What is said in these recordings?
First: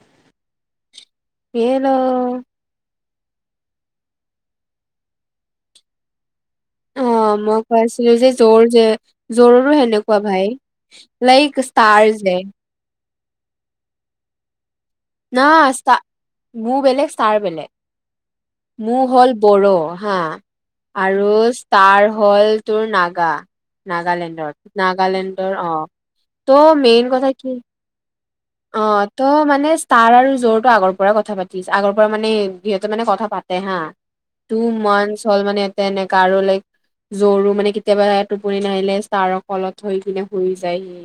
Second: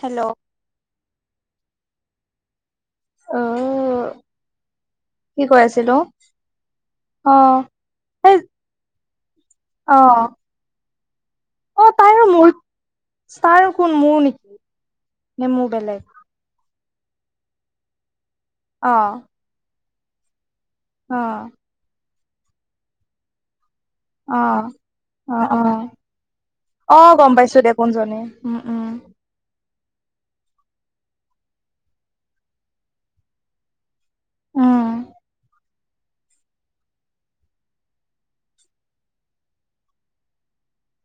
Hello. Hello. অহ', কি কৈ আছিলো। অহ' অ', মই কৈ আছিলো যে সেই জ্বৰ যে জ্বোৰৰো সেনেকুৱা অ', ভাই। লাইক ষ্টাৰ্জ হে। ষ্টাৰ কোন, মোৰ নেকি? নে মোৰ নহয় ষ্টা, বেলেগ মোৰ বেলেগ ষ্টাৰ বেলেগ। মোৰ অ', হ'ল বৰু। হা আৰু অ', ষ্টাৰ হ'ল তোৰ নাগা। নাগালেণ্ডৰ অ', অ', নাগালেণ্ডৰ অহ, অ', ত' মেইন অ', গম কথা পাইছো কি। দে কোনজনী উম, উম, অহ', ত' মানে। তাৰ আৰু জ্বৰটো আগৰ পৰাই কথা পাতিছ, আগৰ পৰা মানে সিহঁতে মানে কথা পাতে হা। উম, টুমানচ্ হ'ল মানে ইতে এনেকা আৰু লাইক। জ্বৰো মানে কেতিয়াবা টোপনি নাহিলে ছাৰৰ কলত থৈ কিনে শুই যায়হি।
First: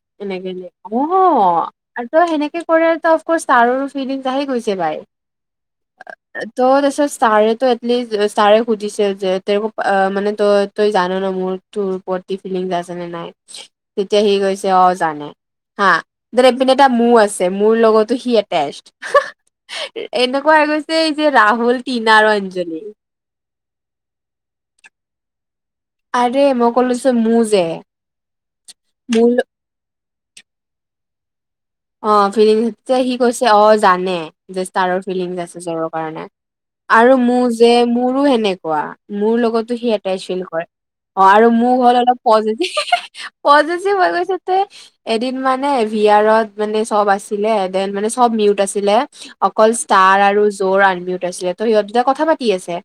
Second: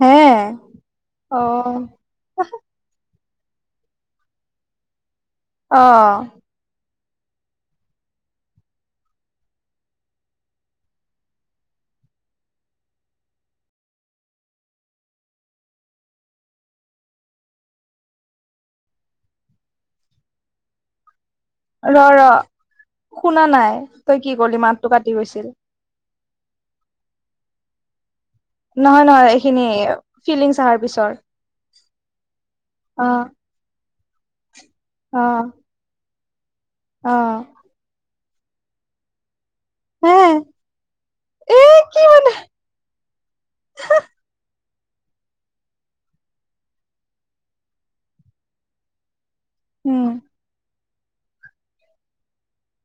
হে এনেকে দিয়ে, অহ, অ', আৰু ত' সেনেকে কৰে ত' ষ্টাৰ ফিলিংছ আহি গৈছে বাই। অ', ত' তাৰপিছত ছাৰে ত' এটলিষ্ট ছাৰে সুধিছিল যে তেওঁক অহ, মানে তই তই জান ন মোৰ তোৰ ওপৰত কি ফিলিংছ আছে নে নাই। তেতিয়া সি কৈছে অহ, জানে হা। এইপিনে এটা মোৰ আছে, মোৰ লগতো সি এটেচ্ [unintelligible] এনেকুৱা হৈ গৈছে। যে ৰাহুল ৰ, টিনা আৰু ৰ। অঞ্জলি শুনা নাই তই কি কৰিলি মাতটো কাটি গৈছিল। আৰে মই কলো যে লৈছো মোৰ যে নহয় মোৰ নহয়। এইখিনি ফিলিংছ আহিৰ পিছৰ অহ' ফিলিংছ যে সি অ', কৈছে অহ, জানে। যে ষ্টাৰৰ ফিলিংছ অ', আছে জ্বোৰৰ কাৰণে। আৰু অ', মোৰ যে মোৰো সেনেকুৱা, মোৰ লগত সি হে এটেচ্ ফিল কৰে অহ, আৰু এ মোৰ হ'ল কি অলপ মানে পজিটিভ পজেচিভ হয় গৈছেতে এদিন মানে ভি আৰত মানে চব আছিলে, দেন মানে চব মিউট আছিলে অকল উম, ষ্টাৰ আৰু জৰ আমিউট আছিলে, ত' সিহঁত দুটা কথা পাতি আছে।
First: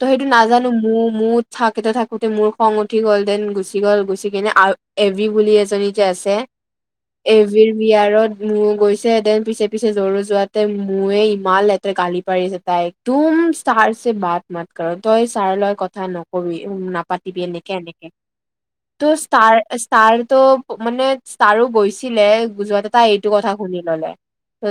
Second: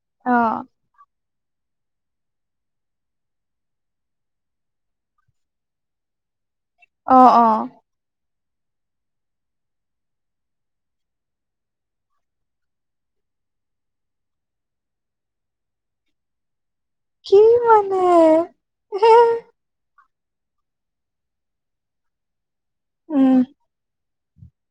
ত' সেইটো অ', নাজানো মোৰ মোৰ থাকোতে থাকোতে মোৰ খং উঠি গ'ল দেন গুচি গ'ল, গুচি কিনে এভি বুলি এজনী যে আছে। অহ', এভিৰ অহ'। বিয়াৰত মোৰ গৈছে দেন পিছে পিছে জৰুো যোৱাতে, ময়ে ইমান লেতেৰা গালি পাৰিছে তাই। তোক তুম ছাৰ চে বাট মাত কৰো, তই ছাৰ লগত কথা নকবি। কি নাপাতিবি এনেকে মানে এনেকে। হে ত' ষ্টাৰ তাৰ ত' মানে, ষ্টাৰো গৈছিলে, যোৱাট তাই এইটো উম কথা শুনি ল'লে। ত'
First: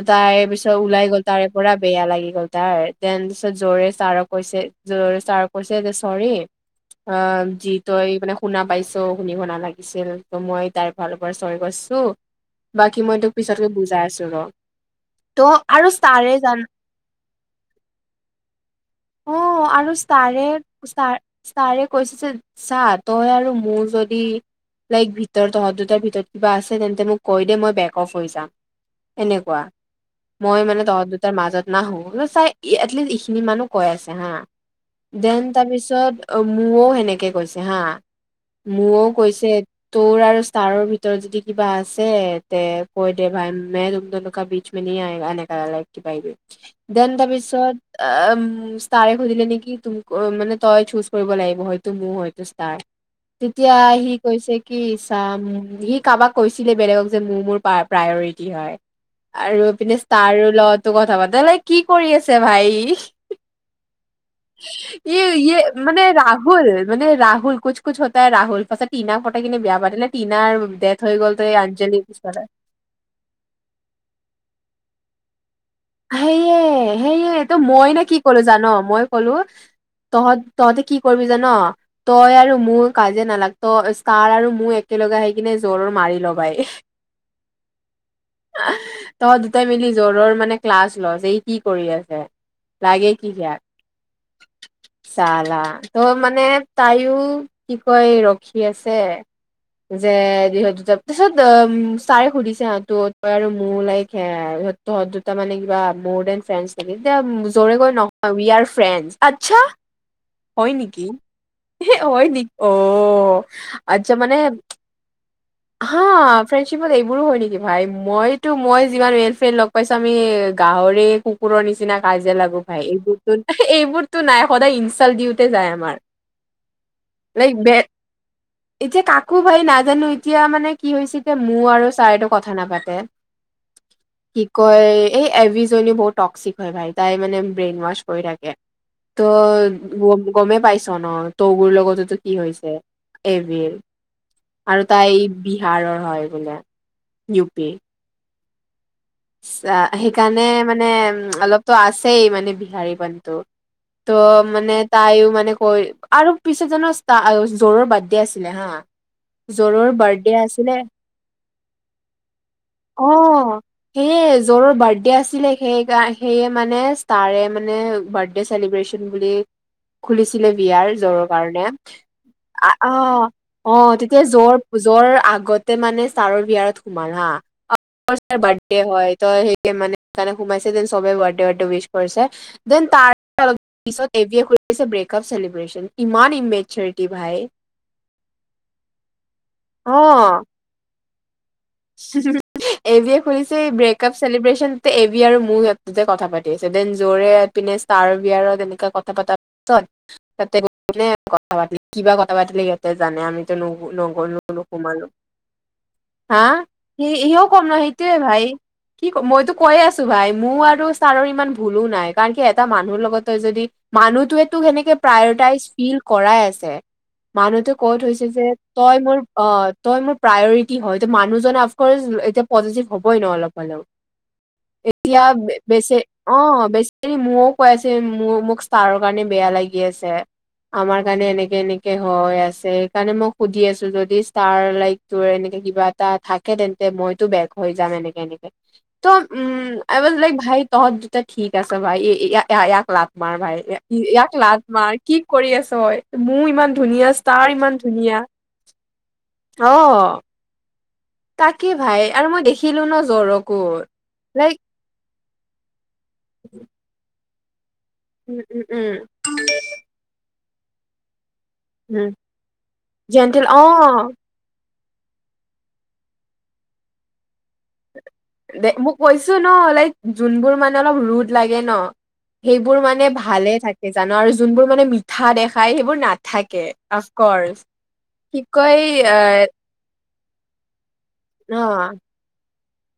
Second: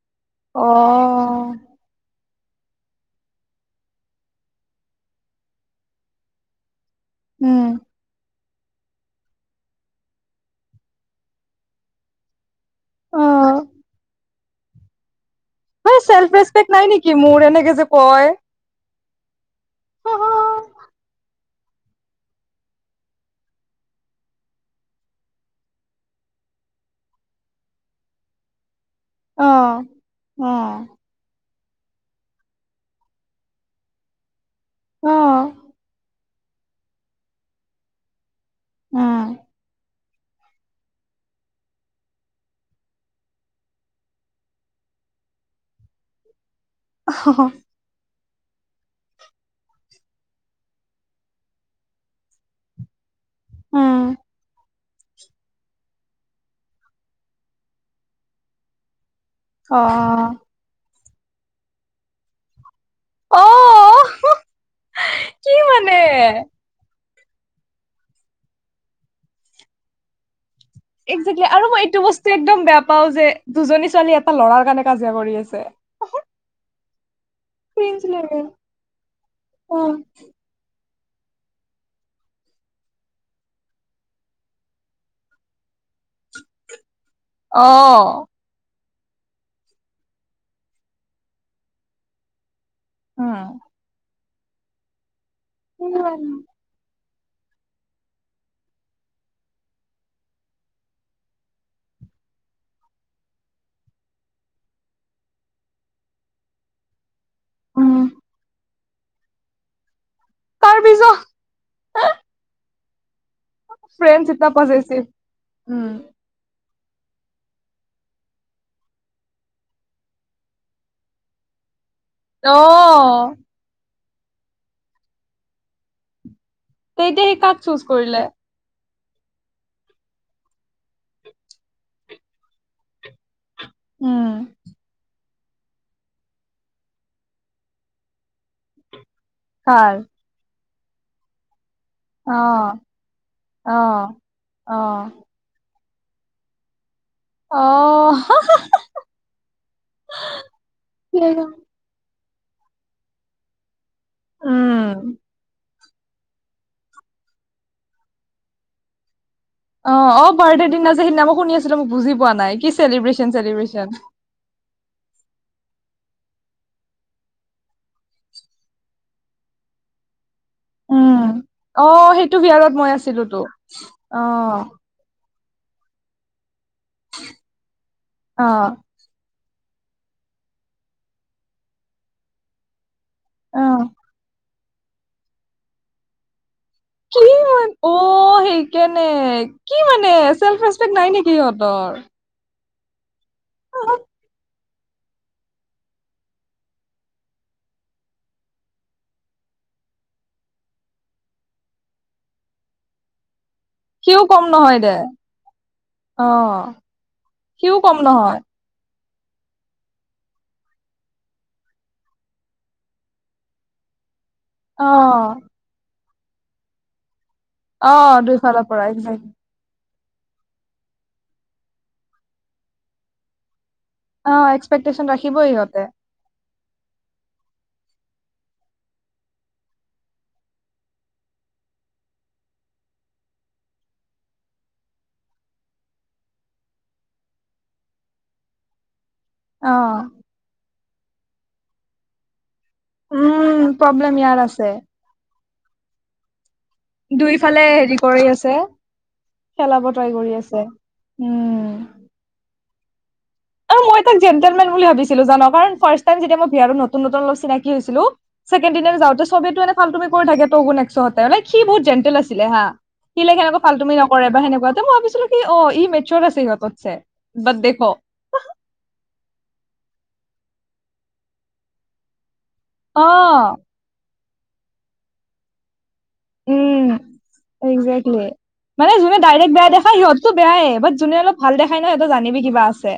অ তাৰেপিছত ওলাই গ'ল, তাৰে পুৰা বেয়া লাগি গ'ল। তাৰ তেন পিছত জৰে চাৰ কৈছে, জৰে চাৰ কৈছে, চৰি। অহ', উম যি তই এই মানে শুনা পাইছো শুনিব নালাগিছিল। ত' মই তাইৰ ফালৰ পৰা চৰি কৈছো। বাকী অ মই তোক পিছতকে বুজাই আছো ৰ। ত' আৰু হেই ষ্টাৰে চেলভ্ জান ৰিচপেক্ট নাই নেকি, মোৰ এনেকে যে কয়। অ' [inaudible] আৰু ষ্টাৰে, ষ্টা, ষ্টাৰে কৈছে যে, চা তই আৰু মোৰ যদি লাইক ভিতৰত, তহঁত দুটাৰ ভিতৰত কিবা আছে, তেন্তে মোক কৈ দে মই বেক্ অফ্ হৈ যাম। অ এনেকুৱা, অ মই মানে তহঁত দুটাৰ মজত নাহো, ন চাই এটলিষ্ট এইখিনি মানুহ কৈ আছে হা উম দেন তাৰপিছত অ', মোও হেনেকে কৈছে হা মোও কৈছে তোৰ আৰু ষ্টাৰৰ ভিতৰত যদি কিবা আছে তে কইদে ভাই মে তুম দন কা বিচ মে নেই আয়গা এনকে লাইক [unintelligible] দেন তাপিছত ষ্টাৰে সুধিলে নেকি তুম মানে তই চুজ কৰিব লাগিব হয়তো মোৰ, হয়তো ষ্টাৰ। তেতিয়া উম সি কৈছে কি চাম সি কাবাক কৈছিলে বেলেগক মোৰ মোৰ প্ৰায়ৰিতি হয় আৰু অ ইপিনে ষ্টাৰো লত ত' কথা পাতে লাইক কি কৰি আছে ভাই। অ ই ইয়ে মানে ৰাহুল মানে ৰাহুল কুচ কুচ হতাহে ৰাহুল পাছত টিনা পতাই কিনি বিয়া পাৱ তেনে টিনাৰ আৰু ডেথ হৈ গ'ল একজেক্টলি তই এই আৰু মই এইটো আঞ্জালিক বস্তু একদম বেয়া পাও যে, দুজনী ছোৱালী এটা ল'ৰাৰ কাৰণে কাজিয়া কৰি আছে। হেইয়ে, হেইয়ে। ত' মই ক্ৰিঞ্জ নে কি লাগে ক'লো জান? মই ক'লো অ তহত-তহঁতে কি কইবি জান? তই আৰু মোৰ কাজিয়া নালাগ, তই ষ্টাৰ আৰু মোৰ একেলগে আহি কিনে জ্বৰৰ মা মাৰি ল'বাই। অ'। তহঁত দুটাই মিলি জৰৰ মানে ক্লাছ ল যে ই কি কৰি আছে? লাগে কি উম সিয়াক। চালা, তই মানে তাইও কি কয় ৰখি আছে। যে ইহঁত দুটা পিছত, ছাৰে সুধিছে হা তই আৰু মোৰ লাইক হে ইহঁত, তহঁত দু টা কিবা মৰ দেন ফেন্স নেকি? দে জৰেকৈ উম নহয় উই আৰ ফেন্সি। আতচা। হয় তাৰ নেকি, পিছত হয় নে অ'। আচ্ছা ফ্ৰেণ্ডছ মানে ইতনা পজেচিভ উম। হা ফে চিব লাই, মোৰো হয় নেকি ভাই মইতো, মই যিমান ৰিয়েল ফ্ৰেণ্ড লগ পাইছ আমি গাহৰি কুকুৰৰ নিচিনা কাজিয়া লাগো ভাই অ', এইবোৰটোন, এইবোৰ টো নাই সদায় ইনচাল দিওঁতে যায় আমাৰ। তে এতিয়া সি লাইক কাক বে চুজ কৰিলে? এতিয়া কাকো ভাই নাজানো এতিয়া মানে কি হৈছে যে এতিয়া মোৰ আৰু ছা এটো কথা নাপাতে। উ। এ' এবিজনি বহুত টক্সিক হয় ভাই তাই মানে ব্ৰেইন ৱাছ কৰি থাকে। ত' কাৰ? গ-গমে পাইছ ন। ত' গুৰ লগ টোতো কি হৈছে অ', এবিল অ', আৰু তাই অ', এই বিহাৰৰ হয় বলে, ইউ পি। অ'। চা সেইকাৰণে মানে অলপতো আছেই মানে বিহাৰী পানটো। তো মানে উম, তাইও মানে কৈ আৰু পিছেত জান ষ্টা-জ'ৰ বাৰ্থডে আছিলে হা। জৰৰ অ' অ' বাৰ্থডে আছিলে দিনা যে সিদিনা মই শুনি আছিলো। মো বুজি পোৱা নাই। কি চেলিব্ৰেচন অ' চেলিব্ৰেচন। সেইয়ে জ'ৰৰ বাৰ্থডে আছিলে সেইকা সেয়ে মানে ষ্টাৰে মানে বাৰ্থডে চেলিব্ৰেচন বুলি খুলিছ ছিলে বিয়াৰ উম। জ'ৰৰ কাৰণে অ', সেইটো আ, বিয়াৰত মই অ', আছিলোতো অ' তেতিয়া জ'ৰ, অ', জ'ৰ আগ গতে মানে ষ্টাৰৰ বিয়াত সোমাল হা। অফক'চ অ', বাৰ্থডে হয়। ত' হেয়ে মানে হেকাণে সোমাইছে দেন চব বাৰ্থডে বাৰ্থডে উইচ কৰিছে দেন তাৰ অলপ অ'। পিছত এবিয়ে খুলিছে ব্ৰেকআপ চেলিব্ৰেশন ইমান ইমে কি মান, অ' সেকানে কি মানে অ', চেলফৰেষ্পেক নাই নেকি? সিহঁতৰ। এবিয়ে সুধিছে এই ব্ৰেক আপ চেলিব্ৰেচন তে এবি আৰু মোৰ সিহঁত দুটাই কথা পাতি আছে দেন জ'ৰে এপিনে ষ্টৰা বিয়াৰত এনেকা কথা পতা ছত তাতে কোনে কথা পাতিল কিবা কথা পাতিল সিহঁতে জানে আমি ন' সিও নগ'লো কম নহয় দে নোসোমালোও হা' অ', সিও কম নহয় সেইটোৱে ভাই কি, মইতো কৈ আছো ভাই মোৰ আৰু ছাৰৰ ইমান ভুলো নাই কাৰণ কি এটা মানুহৰ লগতে যদি মানুহটোৱেতো সেনেকে অ'। প্ৰায়ৰিটাইজ ফিল কৰাই আছে মানুহতোৱে অ ক'ত হৈছে যে দুইফালৰ পৰা তই মোৰ একজেক্ট অ', তই মোৰ প্ৰায়ৰিটি হয় মানুহজননে অফকৰ্চ এতিয়া পজিটিভ হবই ন অলপ অলপ অ এক্সপেক্টেশচন এতিয়া ৰাখিবই সিহঁতে বেচ অ', বেছিকি মইও কৈ আছো মোৰ মোক ষ্টাৰৰ কাৰণে বেয়া লাগি আছে আমাৰ কাৰণে এনেকে, এনেকে হয় আছে সেইকাৰণে মই সুধি আছো যদি ষ্টাৰ লাইক তোৰ এনেকে কিবা থাকে তেন্তে মইতো বেক হৈ যাম এনেকে এনেকে ত' উ অ আই ৱাজ লাইক ভাই তহঁত দুটা ঠিক আছ ভাই এ ইয়া ই ইয়াক লাত মাৰ ভাই উম প্ৰব্লেম ইয়াক ইয়াৰ লাত আছে মাৰ কি কৰি আছ ঐ মোৰ ইমান ধুনীয়া ষ্টাৰ দুইফালে ইমান হেৰি ধুনীয়া কৰি আছে খেলাব ট্ৰাই অ', কৰি আছে তাকে উম ভাই আৰু মই দেখিলো ন জ্বৰক অ মই তাক জেণ্টেলমেন বুলি ভাবছিলো [unintelligible] ফাৰ্ষ্ট টাইম যেতিয়া মই [unintelligible] নতুন, নতুন লৈ হৈছিলো উম উম ছেকেণ্ড দিনা উম যাওতে চবেটো এনে ভাল তুমি কৰি থাকে তু একতে সি বহুত উম জেণ্টেল আছিলে হা সিলাগে জেণ্টেল সেনেকা অ ফাল্টুৱামি নকৰে বা সেনেকুৱা মই ভাবিছিলো কি অ ই মেচৰ আছে সিহঁততছে বাট দেখো দে মোক কৈছো ন লাইক যোনবোৰ মানে অলপ ৰ'দ লাগে ন সেইবোৰ মানে অ ভালে থাকে জানো আৰু যোনবোৰ মানে মিঠা দেখাই সেইবোৰ না নাথাকে উম আফকৰ্চ একজেক্টলি কি কয় এ সো বেয়াই বাট যোনে অলপ ভাল দেখাই ন সেইটো জানিবি কিবা আছে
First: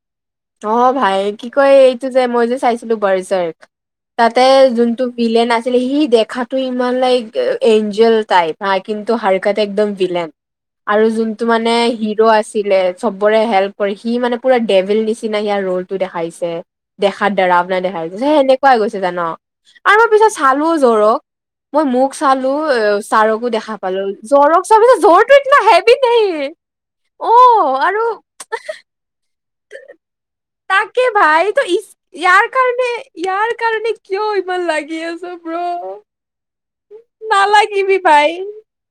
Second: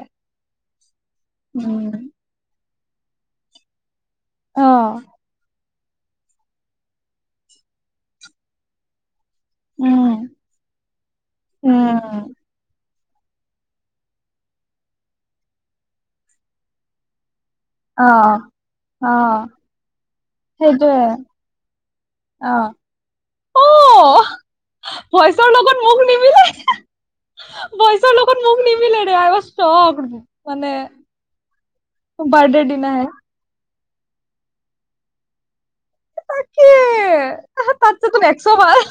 অ', ভাই কি কয় উম এইটো যে মই যে চাইছিলো বাৰজাৰ্গ তাতে অ যোনটো বিলেন আছে সি দেখাতটো ইমান লাইক এঞ্জেল টাইপ হা কিন্তু হা একদম উম ভিলেন আৰু যোনটো মানে হিৰো উম আছিলে সবৰে হেল্প কৰে সি মানে পুৰা ডেভেল নিচিনা সিয় ৰোল টো দেখাইছে দেখাৰ দ্বাৰা আ অ দেখাছে যে সেনেকুৱাই গৈছে অ জান আৰু মাৰ পিছত চালো সেইটোয়ে জ্বৰক মই মোক চালো অ এ ছাৰকো অ দেখা পালো জ্বৰক চ পিছ জ্বৰো এ হেভি নি পইচাৰ লগোকত মন নিমিলে মানে ত ই ইয়াৰ বাৰ্থডেৰ কাৰণে দিনাহে ইয়াৰ কাৰণে কিয় ইমান লাগি আছে ব্ৰ নালাগিবি ভাই [unintelligible] একশ বাৰ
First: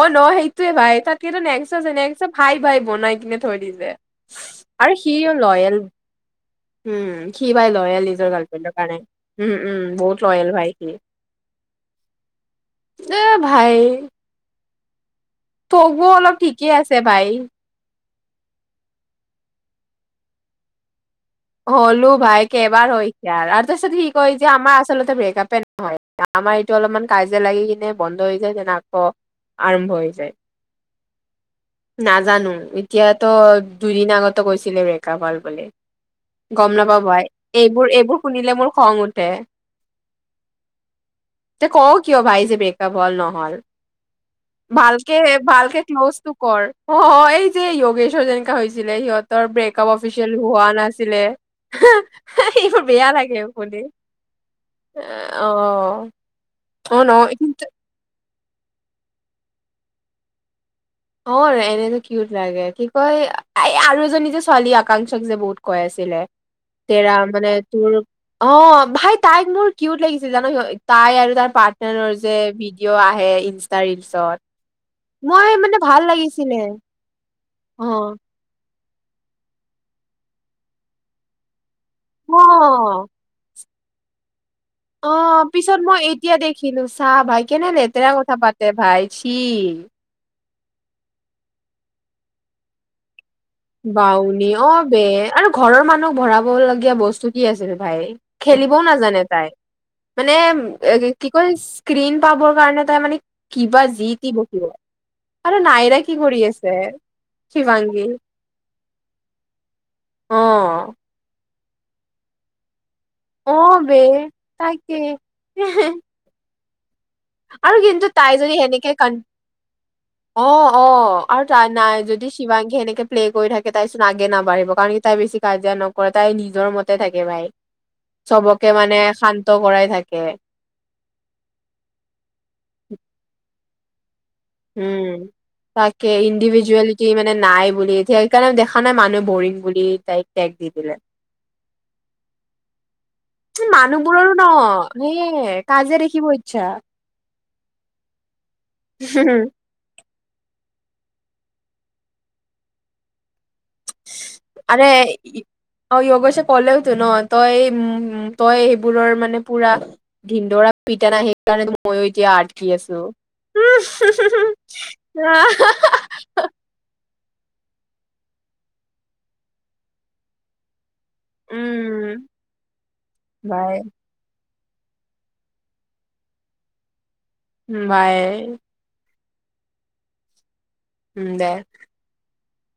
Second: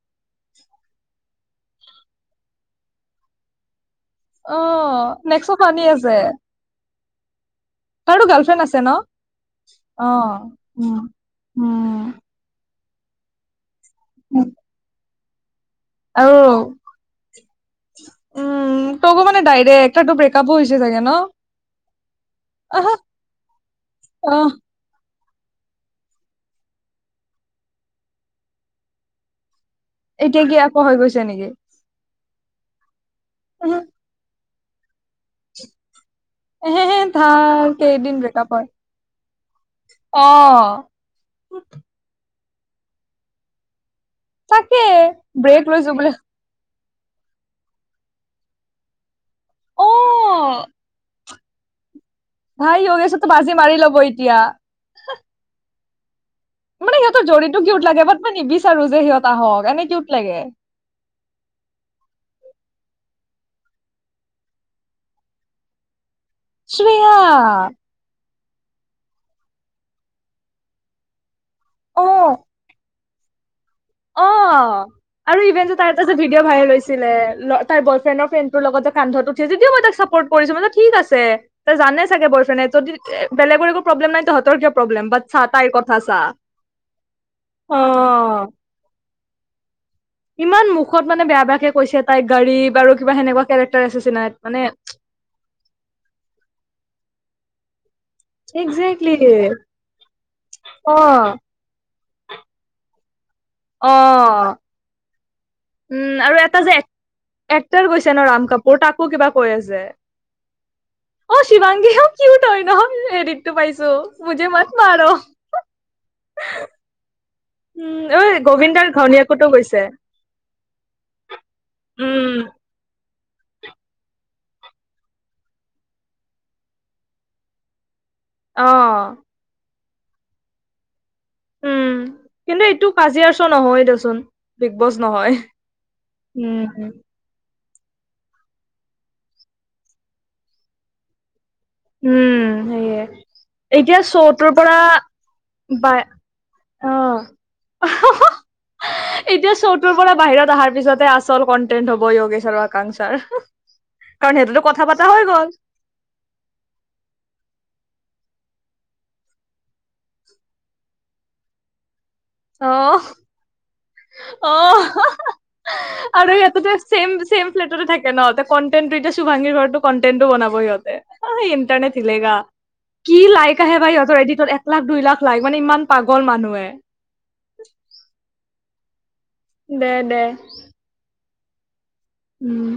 অ', ন সেইটয়ে ভাই তাত কি নেক্স আছে নেক্সক ভাই ভাই বনাই কিনে থৈ দিছে যে অ আৰু সিও নেক্সো লয়েল ফানি আছে হম সি ভাই লয়েল, তাৰো নিজৰ গাৰ্লফ্ৰেণ্ড গাৰ্লফ্ৰেণ্ডৰ আছে ন কাৰণে উম উম অ বহুত লয়েল, ভাই সি উম উম। আহ ভাই [unintelligible] বোৰ অলপ আৰু ঠিকেই আছে ভাই উম, তকো মানে ডাইৰেক তাৰটো ব্ৰেকআপো হৈছে চাগে ন হ'লো ভাই কেইবাৰ আহা হৈ হৈছে আৰু তাৰপিছত সি কয় যে অহ আমাৰ আচলতে াপে নহয় আমাৰ এইটো অলপমান কাজে লাগি কিনে বন্ধ হৈ যায় দেন আক আৰম্ভ হৈ যায় এতিয়া কি আকৌ হৈ গৈছে নেকি নাজানো এতিয়াতো উহু দুদিন আগতে কৈছিলে ব্ৰেকাপ হ'ল বুলি গম এহেহে নাপাবই থাক এইবোৰ কেইদিন এইবোৰ ব্ৰেকআপ শুনিলে হয় মোৰ খং উঠে অ এ, ক কিয় ভাই যে বেকআপ হল নহল তাকে ভালক, ব্ৰেক ভালকে লৈছো বোলে ক্ল'জটো কৰ অ', এই যে য়োগেশ্বৰ যেনেকা হৈছিলে সিহঁতৰ ব্ৰেকআপ অ অফিচিয়েল হোৱা নাছিল ছিলে ভাই এইবোৰ বেয়া য়োগেশতো থাকে বাজি মাৰি শুলি ল'ব এতিয়া অ', অ মানে ন সিহঁতৰ কিন্তু জৰৰিটো লাগে বাট মই নিবিচাৰো যে সিহঁত আহক এনে কিউত লাগে অ এনেতো কিউত লাগে কি কয় এই আৰু এজনী যে ছোৱালী আকাংক্ষক যে বহুত কৈ আছিলে তেৰা শ্ৰেয়া মানে তোৰ অ ভাই তাইক মোৰ কিউত লাগিছে জানো তাই আৰু তাৰ অ পাৰ্টনাৰৰ যে ভিডিঅ' হে ইনষ্টা ৰিলছত মই মানে ভাল তাৰপিছত ভিডঅ' লাগিছিলে ভাইৰেল হৈছিলে তাৰ অ বয় ফ্ৰেডৰ ফ্ৰেণ্ড লগত যে কান্ধটো উঠিয় যদিও মই তাক চাপৰ্ট কৰিছো ঠিক আছে ত জানে চাগে অ বয়ফ্ৰেডে যদি বেলেৰ একো প্ৰব্লেম নাই তহঁ অ পিছত মই এতিয়া দেখিলো চাহ ভাই কেনে অ লেতেৰা কথা পাতে ভাই চি ইমান মুখত মানে বেয়া বেয়াকে কৈছে তাইক গাড়ী বাৰু কিবা সেনেকুৱা কেৰেক্টাৰ আছে চিনাত বাউনী মানে অ বে আৰু ঘৰৰ মানুহক ভৰাবলগীয়া বস্তু কি আছিল ভাই খেলিবও একজেক্টলি নাজানে তাই মানে অ কি কয় স্ক্ৰীণ পাবৰ কাৰণে তাই মানে কিবা অ জিট বকিব আৰু নাইৰা কি উম আৰু কৰি এটা আছে যে এক এক্টাৰ শিৱাংগী কৈছে ন ৰাম কাপুৰ অ তাকো কিবা কৈ আছে অ', অ শিৱাংগী হ কি তই নহ অ', এৰিতটো পাইছো বে বুজে মাত তাকে মাৰ আৰু কিন্তু উম ঐ তাই যদি গোবিন্দাৰ সেনেকে কন ঘৈনীয়োকোতো গৈছে অ অ আৰু তাৰ নাই উম, যদি শিৱাংগী সেনেকে প্লে কৰি থাকে তাৰ পিছত আগে নাবাঢ়িব কাৰণ তাই বেছি কাজিয়া নকৰে তাই নিজৰ মতে থাকে ভাই [inaudible] চবকে মানে অ', শান্ত কৰাই থাকে উম কিন্তু এইটো কাজিয়াৰ চ নহয় দেচোন বিগ বছ উম নহয়। তাকে উম, ইণ্ডিভিজুৱেলি কি মানে নাই বুলি সেইকাৰণে দেখা নাই মানুহে বৰিং বুলি তাইক টেগ দি দিলে উম সেইয়ে এতিয়া মানুহবোৰৰো ন চৌটোৰ পৰা সেয়ে বা কাজিয়া দেখিব ইচ্ছা অ এতিয়া চৌটোৰ পৰা বাহিৰত অহাৰ পিছতে আছে আচল কণ্টেন্ট হ'ব যোগেশৰ আকাংক্ষাৰ কাৰণ সেইটোতো আ কথা পাতা হৈ গ'ল, অ য়গেছে কলে ন তই তই সেইবোৰৰ মানে পুৰা ধিনন্দৰা পিতা নাই সেইকাৰণে মই তিয় আটকি আছো অ', অ আৰু ইয়াতে যে চেম ছেম ফ্লেটতে থাকে নহ কণ্টেণ্টো এতিয়া চুভাঙীৰ ঘৰতো কণ্টেন্টো বনাব সিহঁতে অ ইণ্টাৰনেট উম হিলেগা কি লাইক হে বাই ভ ইহঁতৰ এড এক লাখ দুই লাখ লাইখ মানে ইমান পাগল মানুহে বাই দে দে উম দে উম